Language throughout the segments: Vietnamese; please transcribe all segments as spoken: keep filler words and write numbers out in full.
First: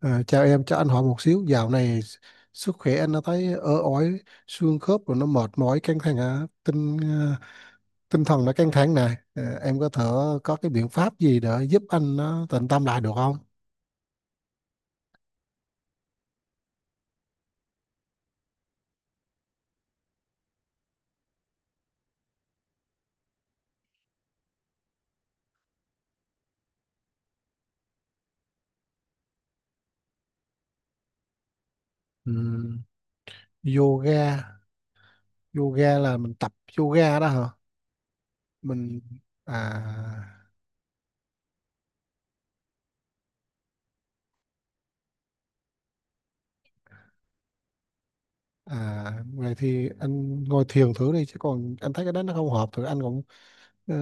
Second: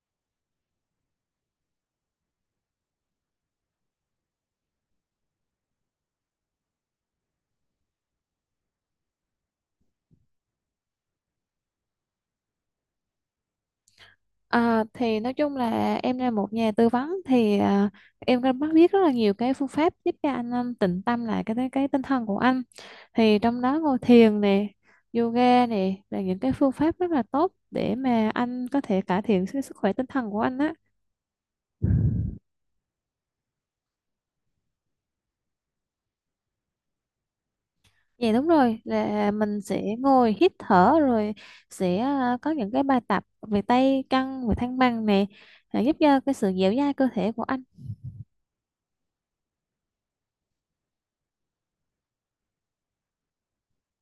À, chào em, cho anh hỏi một xíu, dạo này sức khỏe anh nó thấy ớ ói, xương khớp rồi nó mệt mỏi, căng thẳng, à, tinh à, tinh thần nó căng thẳng này. À, em có thể có cái biện pháp gì để giúp anh nó tịnh tâm lại được không? À, thì nói chung là em là một nhà tư vấn thì à, em có bắt biết rất là nhiều cái phương pháp giúp cho anh um, tịnh tâm lại cái cái tinh thần của anh, thì trong đó ngồi thiền nè, yoga nè là những cái phương pháp rất là tốt để mà anh có thể cải thiện cái sức khỏe tinh thần của anh á. Ừm, yoga, yoga là mình tập yoga đó hả? Dạ đúng rồi, Mình là mình sẽ ngồi à. hít thở rồi sẽ à, có những cái bài tập về tay chân, về thăng bằng nè, à, giúp cho cái sự dẻo dai cơ thể của anh. À, vậy thì anh ngồi thiền thử đi chứ còn anh thấy cái đó nó không hợp thì anh cũng ờ,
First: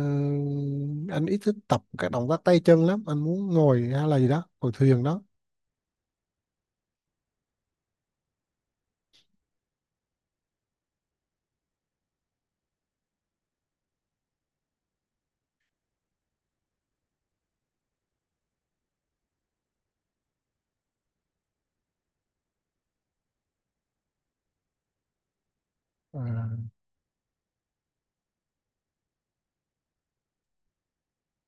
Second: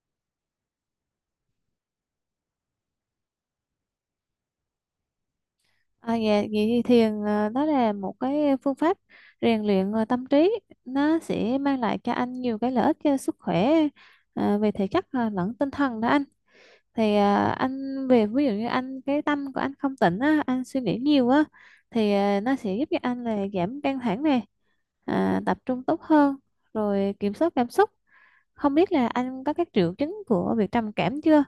anh ít thích tập các động tác tay chân lắm, anh muốn ngồi hay là gì đó, ngồi thiền đó. À, dạ, vậy thì thiền ờ, đó là một cái phương pháp rèn luyện ờ, tâm trí, nó sẽ mang lại cho anh nhiều cái lợi ích cho sức khỏe ờ, về thể chất ờ, lẫn tinh thần đó anh. Thì ờ, anh về ví dụ như anh cái tâm của anh không tỉnh á, anh suy nghĩ nhiều á, thì ờ, nó sẽ giúp cho anh là giảm căng thẳng này, à, tập trung tốt À, hơn, rồi kiểm soát cảm xúc. Không biết là anh có các triệu chứng của việc trầm cảm chưa?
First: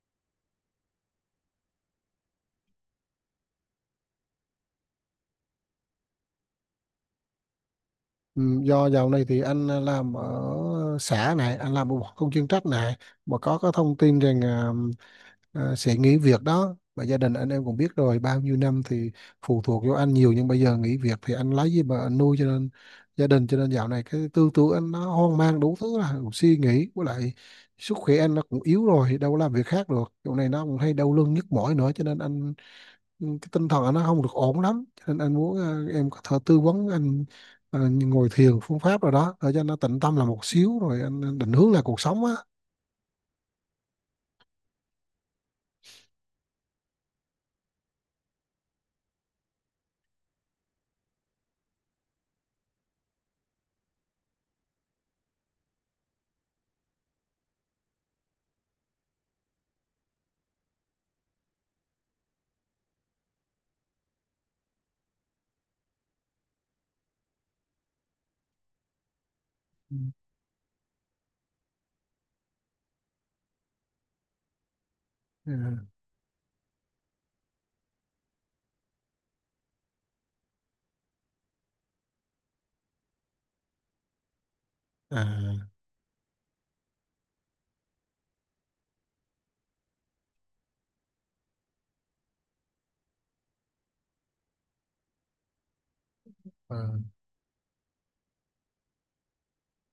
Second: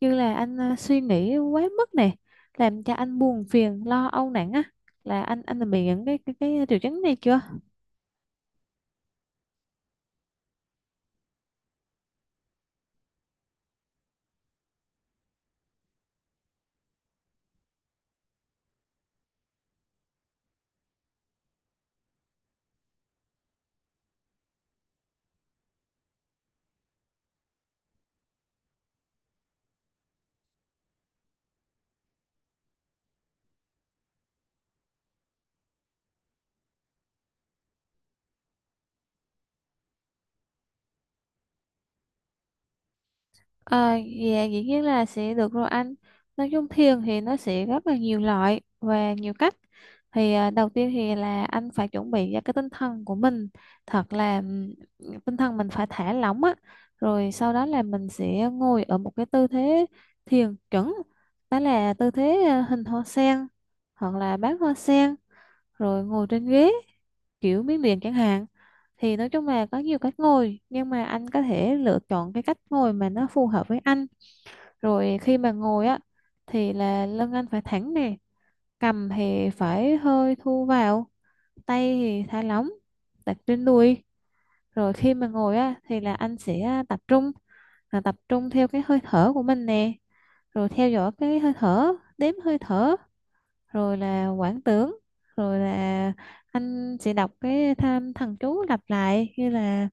Như là anh à, suy nghĩ quá mức này, làm cho anh buồn phiền, lo âu nặng á, là anh anh đã bị những cái cái, cái triệu chứng này chưa? ừ, do dạo này thì anh làm ở xã này, anh làm một công chuyên trách này, mà có có thông tin rằng à, à, sẽ nghỉ việc đó. Và gia đình anh em cũng biết rồi, bao nhiêu năm thì phụ thuộc vô anh nhiều nhưng bây giờ nghỉ việc thì anh lấy gì mà anh nuôi cho nên gia đình, cho nên dạo này cái tư tưởng anh nó hoang mang đủ thứ, là cũng suy nghĩ với lại sức khỏe anh nó cũng yếu rồi, đâu có làm việc khác được. Chỗ này nó cũng hay đau lưng nhức mỏi nữa cho nên anh, ừ, cái tinh thần nó không được ổn lắm cho nên anh muốn ờ, em có thể tư vấn anh ờ, ngồi thiền phương pháp rồi đó để cho nó tịnh tâm là một xíu rồi anh anh định hướng lại cuộc sống á. À, dạ dĩ nhiên là sẽ được rồi anh. Nói chung thiền thì nó sẽ rất là nhiều loại và nhiều cách. Thì à, đầu tiên thì là anh phải chuẩn bị ra cái tinh thần của mình thật là ừm, tinh thần mình phải thả lỏng á. Rồi sau đó là mình sẽ ngồi ở một cái tư thế thiền chuẩn. Đó là tư thế à, hình hoa sen hoặc là bán hoa sen, rồi ngồi trên ghế kiểu miếng điện chẳng hạn. Thì nói chung là có Ừ. nhiều cách ngồi nhưng mà anh có thể lựa chọn cái cách ngồi mà nó phù hợp với anh. Rồi khi mà ngồi á thì là lưng anh phải thẳng nè, cầm thì phải hơi thu vào, tay thì thả lỏng, đặt trên đùi. Rồi khi À, à, mà ngồi á thì là anh sẽ tập trung, là tập trung theo cái hơi thở của mình nè, rồi theo dõi cái hơi thở, đếm hơi thở, rồi là quảng tưởng, rồi là anh sẽ à. đọc cái tham thần chú lặp lại như là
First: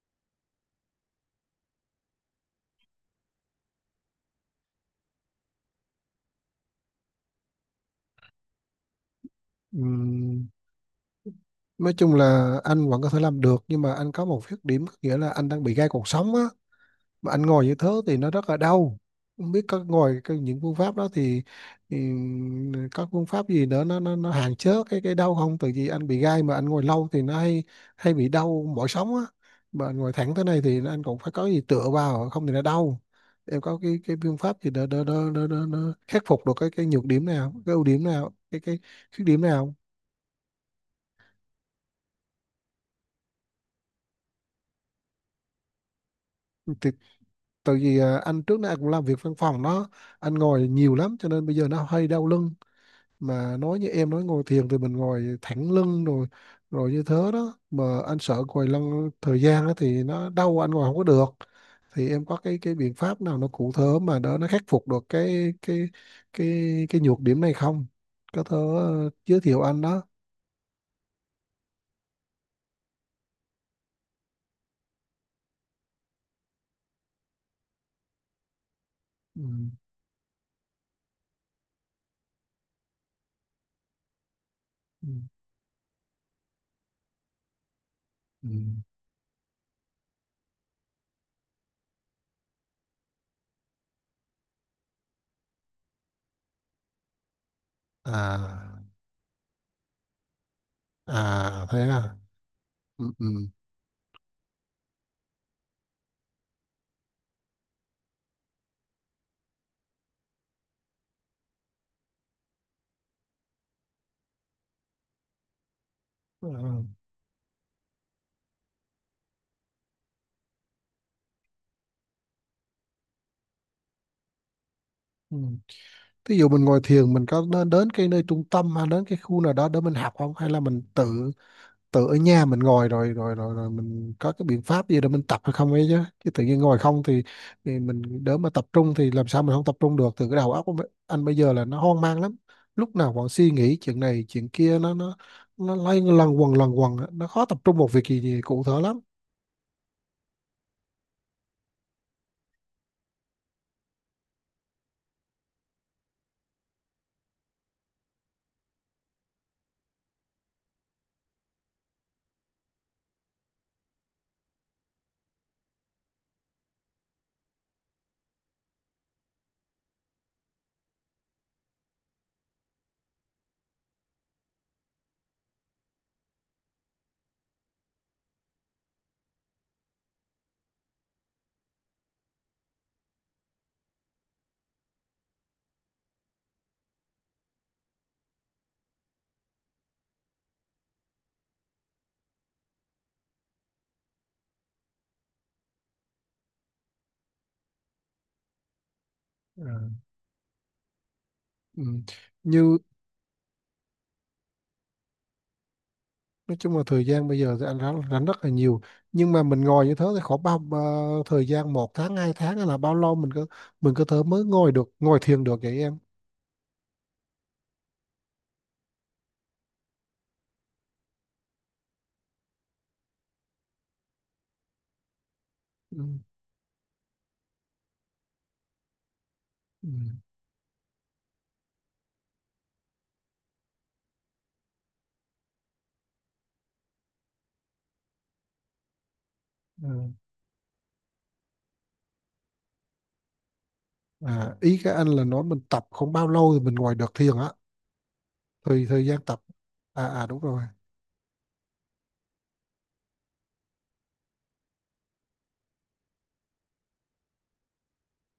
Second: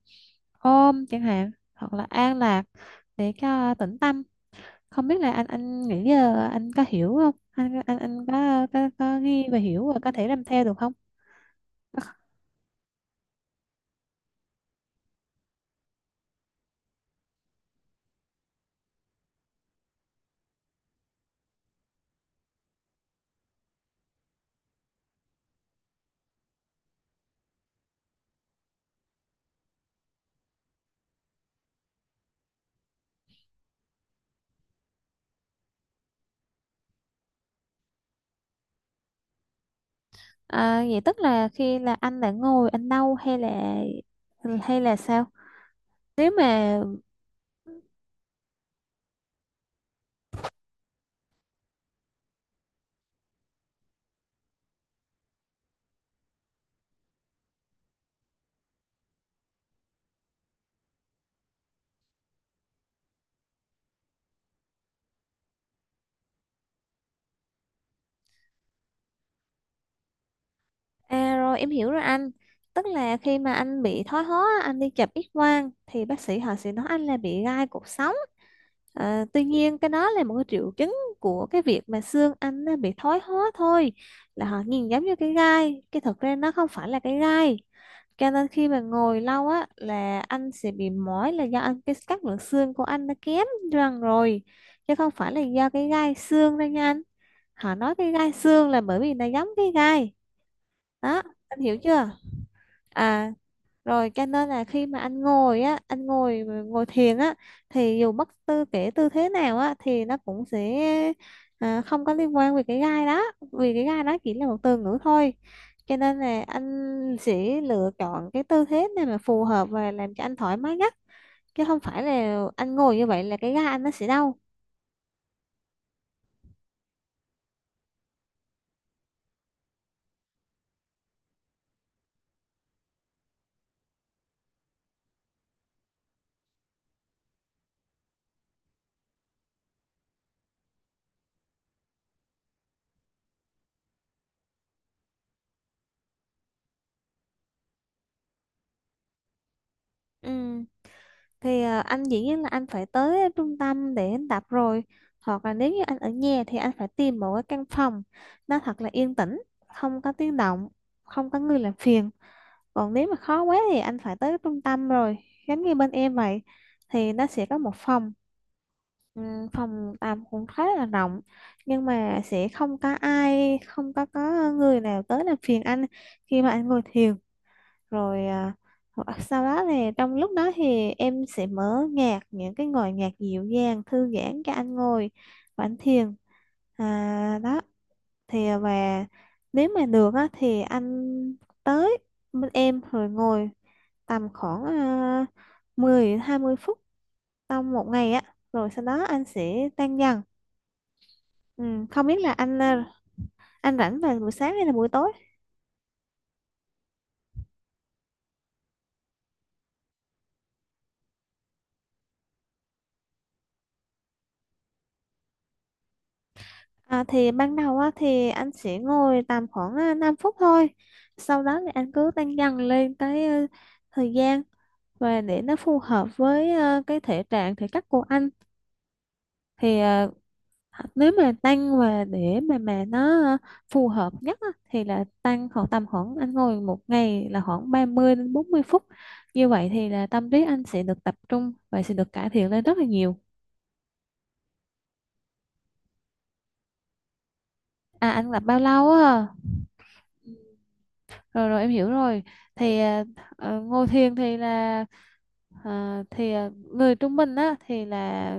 ôm chẳng hạn, hoặc là an lạc, để cho tĩnh tâm. Không biết là anh anh nghĩ giờ anh có hiểu không, anh anh anh có có, có ghi và hiểu và có thể làm Ừm, theo được không? nói chung là anh vẫn có thể làm được nhưng mà anh có một khuyết điểm, có nghĩa là anh đang bị gai cuộc sống á, mà anh ngồi như thế thì nó rất là đau. Không biết có ngồi cái, những phương pháp đó thì, thì các phương pháp gì nữa nó nó, nó hạn chế cái cái đau không, tại vì anh bị gai mà anh ngồi lâu thì nó hay hay bị đau mỏi sống á, mà anh ngồi thẳng thế này thì anh cũng phải có gì tựa vào không thì nó đau. Em có cái cái phương pháp gì đó đó đó đó, đó, đó khắc phục được cái cái nhược điểm nào, cái ưu điểm nào, cái cái khuyết điểm nào, À, vậy tức là khi là anh đã ngồi anh đâu hay là hay là sao? Nếu mà... thì tại vì à, anh trước đây anh cũng làm việc văn phòng đó, anh ngồi nhiều lắm cho nên bây giờ nó hơi đau lưng, mà nói như em nói ngồi thiền thì mình ngồi thẳng lưng rồi, rồi như thế đó mà anh sợ ngồi lăn thời gian đó thì nó đau, anh ngồi không có được. Thì em có cái cái biện pháp nào nó cụ thể mà đỡ nó khắc phục được cái cái cái cái nhược điểm này không, có thể ờ, giới thiệu anh đó. À rồi em hiểu rồi anh. Tức là khi mà anh bị thoái hóa, anh đi chụp X quang thì bác sĩ họ sẽ nói anh là bị gai cột sống. Ờ, Ừ. tuy nhiên cái đó là một cái triệu chứng của cái việc mà xương anh nó bị thoái hóa thôi. Là họ nhìn giống Ừ. như cái gai, cái thực ra nó không phải là cái gai. Cho nên Ừ. khi mà ngồi lâu á là anh sẽ bị mỏi là do anh cái các lượng xương của anh nó kém dần rồi. Chứ không phải là do cái gai xương đâu nha anh. Họ nói cái gai xương là À, bởi vì nó giống cái gai. Đó, anh à hiểu thế chưa? à. Ừ. Ừ. À rồi cho nên là khi mà anh ngồi á, anh ngồi ngồi thiền á thì dù bất tư kể tư thế nào á thì nó cũng sẽ à, không có liên quan về cái gai đó, vì cái gai đó chỉ là một từ ngữ thôi. Cho nên là anh À. sẽ lựa chọn cái tư thế này mà phù hợp và làm cho anh thoải mái nhất, chứ không phải là anh ngồi như vậy là cái gai anh nó sẽ đau. Ừ. Thí dụ mình ngồi thiền mình có nên đến cái nơi trung tâm hay đến cái khu nào đó để mình học không, hay là mình tự tự ở nhà mình ngồi rồi rồi rồi, rồi mình có cái biện pháp gì để mình tập hay không ấy, chứ chứ tự nhiên ngồi không thì, thì mình đỡ mà tập trung, thì làm sao mình không tập trung được, từ cái đầu óc của mấy- anh bây giờ là nó hoang mang lắm, lúc nào còn suy nghĩ chuyện này chuyện kia, nó nó nó lay lần quần lần quần á. Nó khó tập trung một việc gì, gì cụ thể lắm. Ừ. Thì ờ, anh dĩ nhiên là anh phải tới trung tâm để anh tập rồi. Hoặc là nếu như anh ở nhà thì anh phải tìm một cái căn phòng nó thật là yên tĩnh, không có tiếng động, không có người làm phiền. Còn nếu mà khó quá thì anh phải tới trung tâm rồi, giống như bên em vậy thì nó sẽ có một phòng ừm, phòng tạm cũng khá là rộng, nhưng mà sẽ không có ai, không có có người nào tới làm phiền anh khi mà anh ngồi thiền. Rồi à, hoặc sau đó thì trong lúc đó thì em sẽ mở nhạc những cái ngồi nhạc dịu dàng thư giãn cho anh ngồi và anh thiền, à, đó. Thì à, và nếu mà được á, thì anh tới bên em rồi ngồi tầm khoảng à, mười hai mươi phút trong một ngày á, rồi sau đó anh Ừ. sẽ tan dần. Ừ. Ừ, không biết là anh Như à, anh rảnh vào buổi sáng hay là buổi tối? nói chung là thời gian bây giờ thì anh rảnh, rảnh rất là nhiều, nhưng mà mình ngồi như thế thì khoảng bao bao- thời gian một tháng hai tháng hay là bao lâu mình có, mình có thể mới ngồi được, ngồi thiền được vậy em? À, thì ban đầu á, thì anh sẽ ngồi tầm khoảng à, năm phút thôi, sau đó thì anh cứ tăng dần lên cái ờ, thời gian và để nó phù Ừ. hợp với ờ, cái thể trạng thể chất của anh. Thì Ừ. ờ, nếu mà tăng và để mà mà nó ờ, phù hợp nhất á, thì là tăng khoảng tầm khoảng anh ngồi một ngày là khoảng ba mươi đến bốn mươi phút, như vậy thì là Ừ. tâm trí anh sẽ được tập trung và sẽ được cải thiện lên rất là nhiều. À, ý các anh là nói mình tập không bao lâu thì mình ngồi được thiền á, À anh tập bao thời lâu thời gian á? tập, à à đúng rồi. Rồi rồi em hiểu rồi. Thì à, ờ, ngồi thiền thì là à, thì à, người trung bình á thì là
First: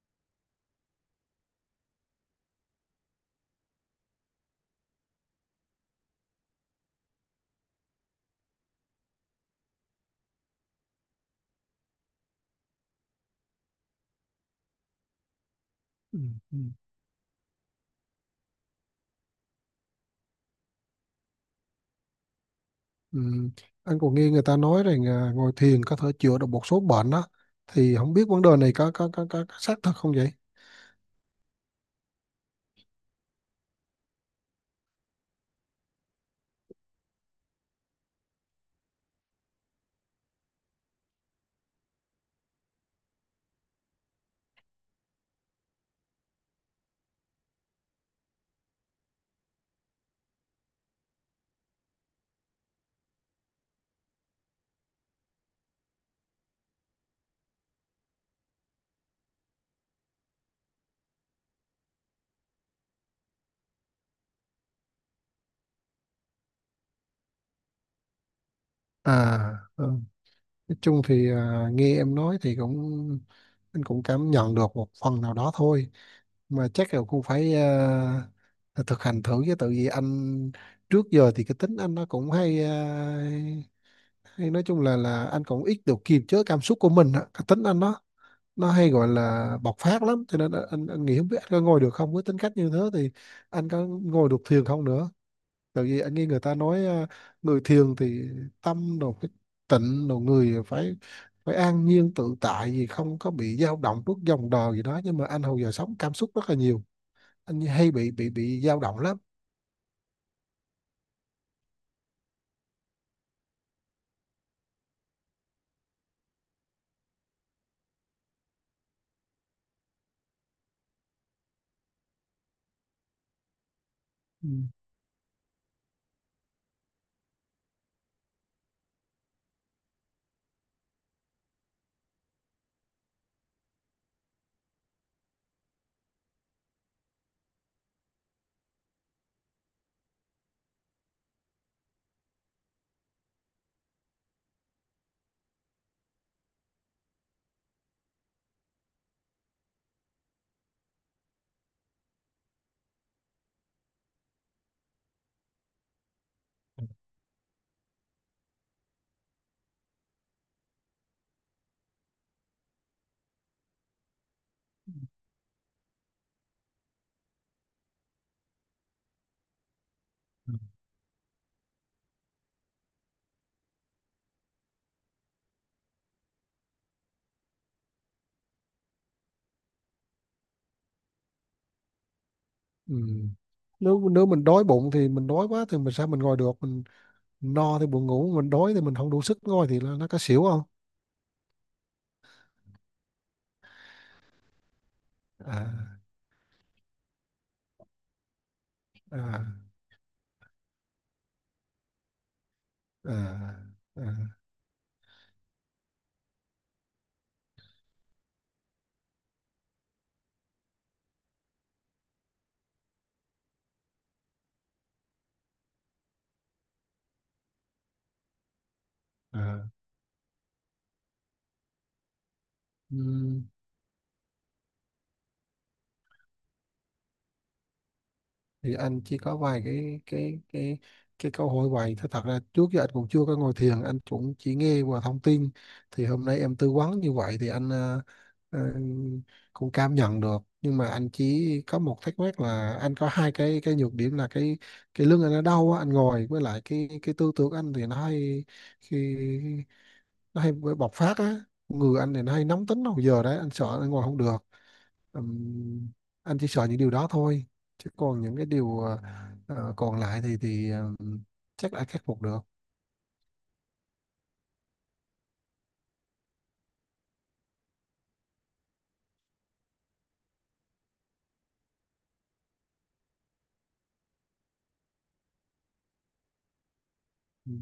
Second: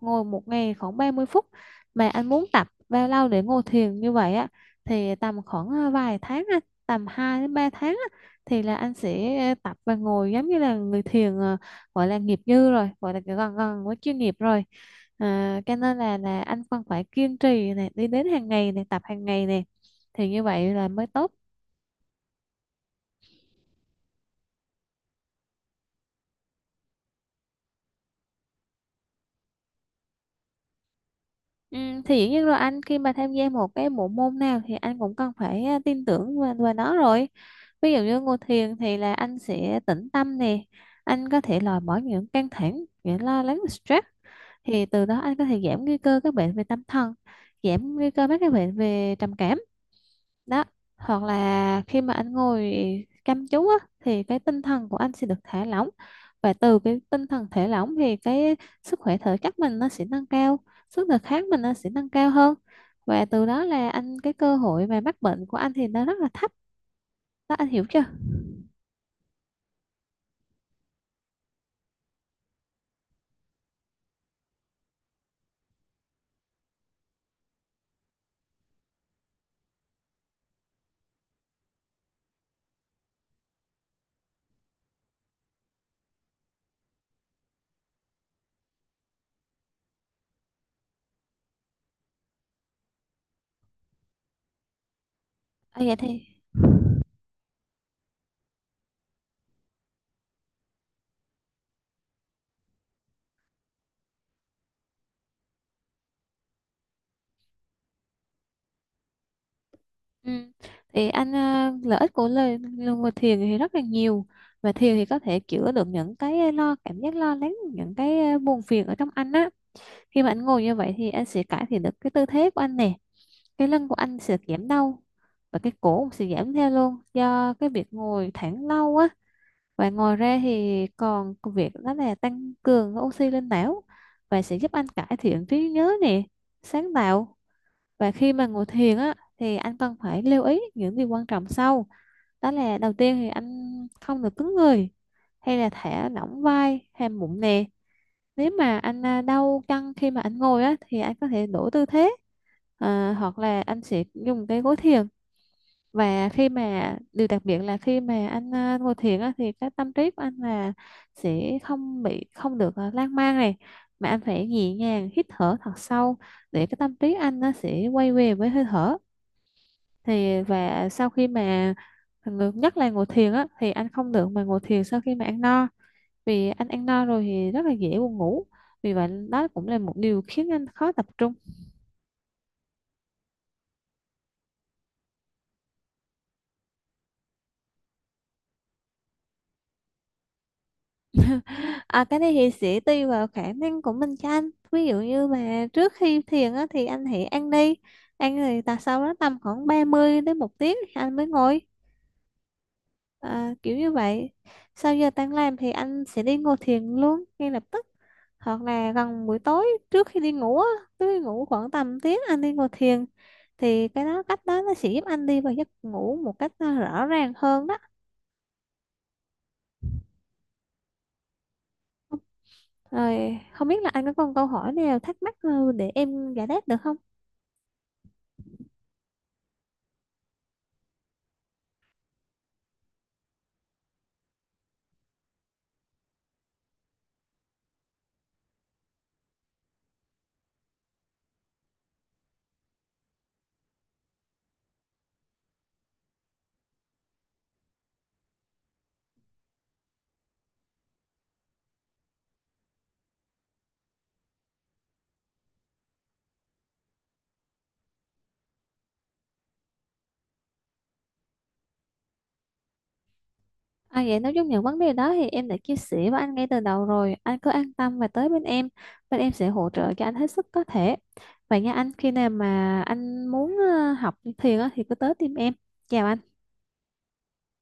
ngồi một ngày khoảng ba mươi phút, mà anh muốn tập bao lâu để ngồi thiền như vậy á? Thì tầm khoảng à, vài tháng á, tầm hai đến ba tháng á, thì là anh sẽ tập và ngồi giống như là người thiền à, gọi là nghiệp dư rồi, gọi là gần gần với chuyên nghiệp rồi. À, cho nên là Ừ. là Ừ. anh còn phải kiên trì này, đi đến hàng ngày này, tập hàng ngày này, thì như vậy là mới tốt. Ừ. Anh còn nghe người ta nói rằng à, ngồi thiền có thể chữa được một số bệnh đó, thì không biết vấn đề này có có có, có, có xác thật không vậy? Ừ, thì dĩ nhiên rồi anh, khi mà tham gia một cái bộ môn nào thì anh cũng cần phải à, tin tưởng vào, vào nó rồi. Ví dụ như ngồi thiền thì là anh sẽ tĩnh tâm nè, anh có thể loại bỏ những căng thẳng, những lo lắng, stress, thì từ đó anh có thể giảm nguy cơ các bệnh về tâm thần, giảm nguy cơ mắc các bệnh về trầm cảm. Đó, hoặc là khi mà anh ngồi chăm chú á, thì cái tinh thần của anh sẽ được thả lỏng, và từ cái tinh thần thả lỏng thì cái sức khỏe thể chất mình nó sẽ nâng cao, sức đề kháng mình nó sẽ nâng cao hơn, và từ đó là anh cái cơ hội mà mắc bệnh của anh thì nó rất là thấp. Đó, anh hiểu chưa? À, ừ, nói chung thì à, nghe em nói thì cũng, anh cũng cảm nhận được một phần nào đó thôi, mà chắc là cũng phải à, thực hành thử, chứ tự vì anh trước giờ thì cái tính anh nó cũng hay à, hay nói chung là là anh cũng ít được kiềm chế cảm xúc của mình á. Cái tính anh nó nó hay gọi là bộc phát lắm, cho nên anh, anh nghĩ không biết anh có ngồi được không, với tính cách như thế thì anh có ngồi được thiền không nữa, À, tại vậy vì anh thì nghe người ta nói à, người thiền thì tâm đồ cái tịnh đồ người phải, phải an nhiên tự tại gì không có bị dao động trước dòng đời gì đó, nhưng mà anh hồi giờ sống cảm xúc rất là nhiều, anh hay bị bị bị dao động lắm. ừ. Thì anh ờ, lợi ích của lời ngồi thiền thì rất là nhiều, và thiền thì có thể chữa được những cái lo cảm giác lo lắng, những cái ờ, buồn phiền ở trong anh á. Khi mà anh ngồi như vậy thì anh sẽ cải thiện được cái tư thế của anh nè, cái lưng của anh sẽ Ừ. giảm đau và cái cổ cũng sẽ giảm theo luôn do cái việc ngồi thẳng lâu á. Và ngồi ra thì còn việc đó là tăng cường oxy lên não và sẽ giúp anh cải thiện trí nhớ nè, sáng tạo. Và khi mà ngồi thiền á thì anh cần phải lưu ý những điều quan trọng sau. Đó là đầu tiên thì anh không được cứng người hay là thả lỏng vai hay bụng nè, nếu mà anh à, đau căng khi mà anh ngồi á thì anh có thể đổi tư thế, à, hoặc là anh sẽ dùng cái gối thiền. Và khi mà điều đặc biệt là khi mà anh à, ngồi thiền á thì cái tâm trí của anh là sẽ không bị, không được à, lan man này, mà anh phải nhẹ nhàng hít thở thật sâu để cái tâm trí anh nó sẽ quay về với hơi thở. Thì và sau khi mà ngược- nhất là ngồi thiền á thì anh không được mà ngồi thiền sau khi mà ăn no, vì anh ăn no rồi thì rất là dễ buồn ngủ, vì vậy đó cũng là một điều khiến anh khó tập trung. Ừ. Nếu nếu mình đói bụng thì mình đói quá thì mình sao mình ngồi được, mình no thì buồn ngủ, mình đói thì mình không đủ sức ngồi thì là nó có xỉu không? À, cái này thì sẽ tùy vào khả năng của mình cho anh, ví dụ như mà trước À khi thiền á, thì anh hãy ăn đi, ăn rồi ta sau đó tầm à khoảng ba mươi đến một tiếng thì anh mới ngồi, à à, kiểu như à, vậy. Sau giờ tan làm thì anh sẽ đi ngồi thiền luôn ngay lập tức, hoặc là gần buổi tối trước khi đi ngủ á, trước khi ngủ khoảng tầm tiếng anh đi ngồi thiền, thì cái đó cách đó nó sẽ giúp anh đi vào giấc ngủ một cách à, rõ ràng hơn đó. à. Rồi Ừm, không biết là anh có còn câu hỏi nào thắc mắc à, để em giải đáp được không? thì anh chỉ có vài cái cái cái cái câu hỏi vậy thôi, thật ra trước giờ anh cũng chưa có ngồi thiền, anh cũng chỉ nghe qua thông tin, thì hôm nay em tư vấn như vậy thì anh ờ, ờ, cũng cảm nhận được, nhưng mà anh chỉ có một thắc mắc là anh có hai cái cái nhược điểm, là cái cái lưng anh nó đau á, anh ngồi với lại cái cái tư tưởng anh thì nó hay, khi nó hay bị bộc phát á, người anh này nó hay nóng tính hồi giờ đấy, anh sợ anh ngồi không được. Ừm, anh chỉ sợ những điều đó thôi, chứ còn những cái điều ờ, ờ, còn lại thì thì ừm, chắc đã khắc phục được. À vậy nói chung những vấn đề đó thì em đã chia sẻ với anh ngay từ đầu rồi. Anh cứ an tâm và tới bên em. Bên em sẽ hỗ trợ cho anh hết sức có thể. Vậy nha anh, khi nào mà anh muốn ờ, học thiền á, thì cứ tới tìm em. Chào anh. Ừ.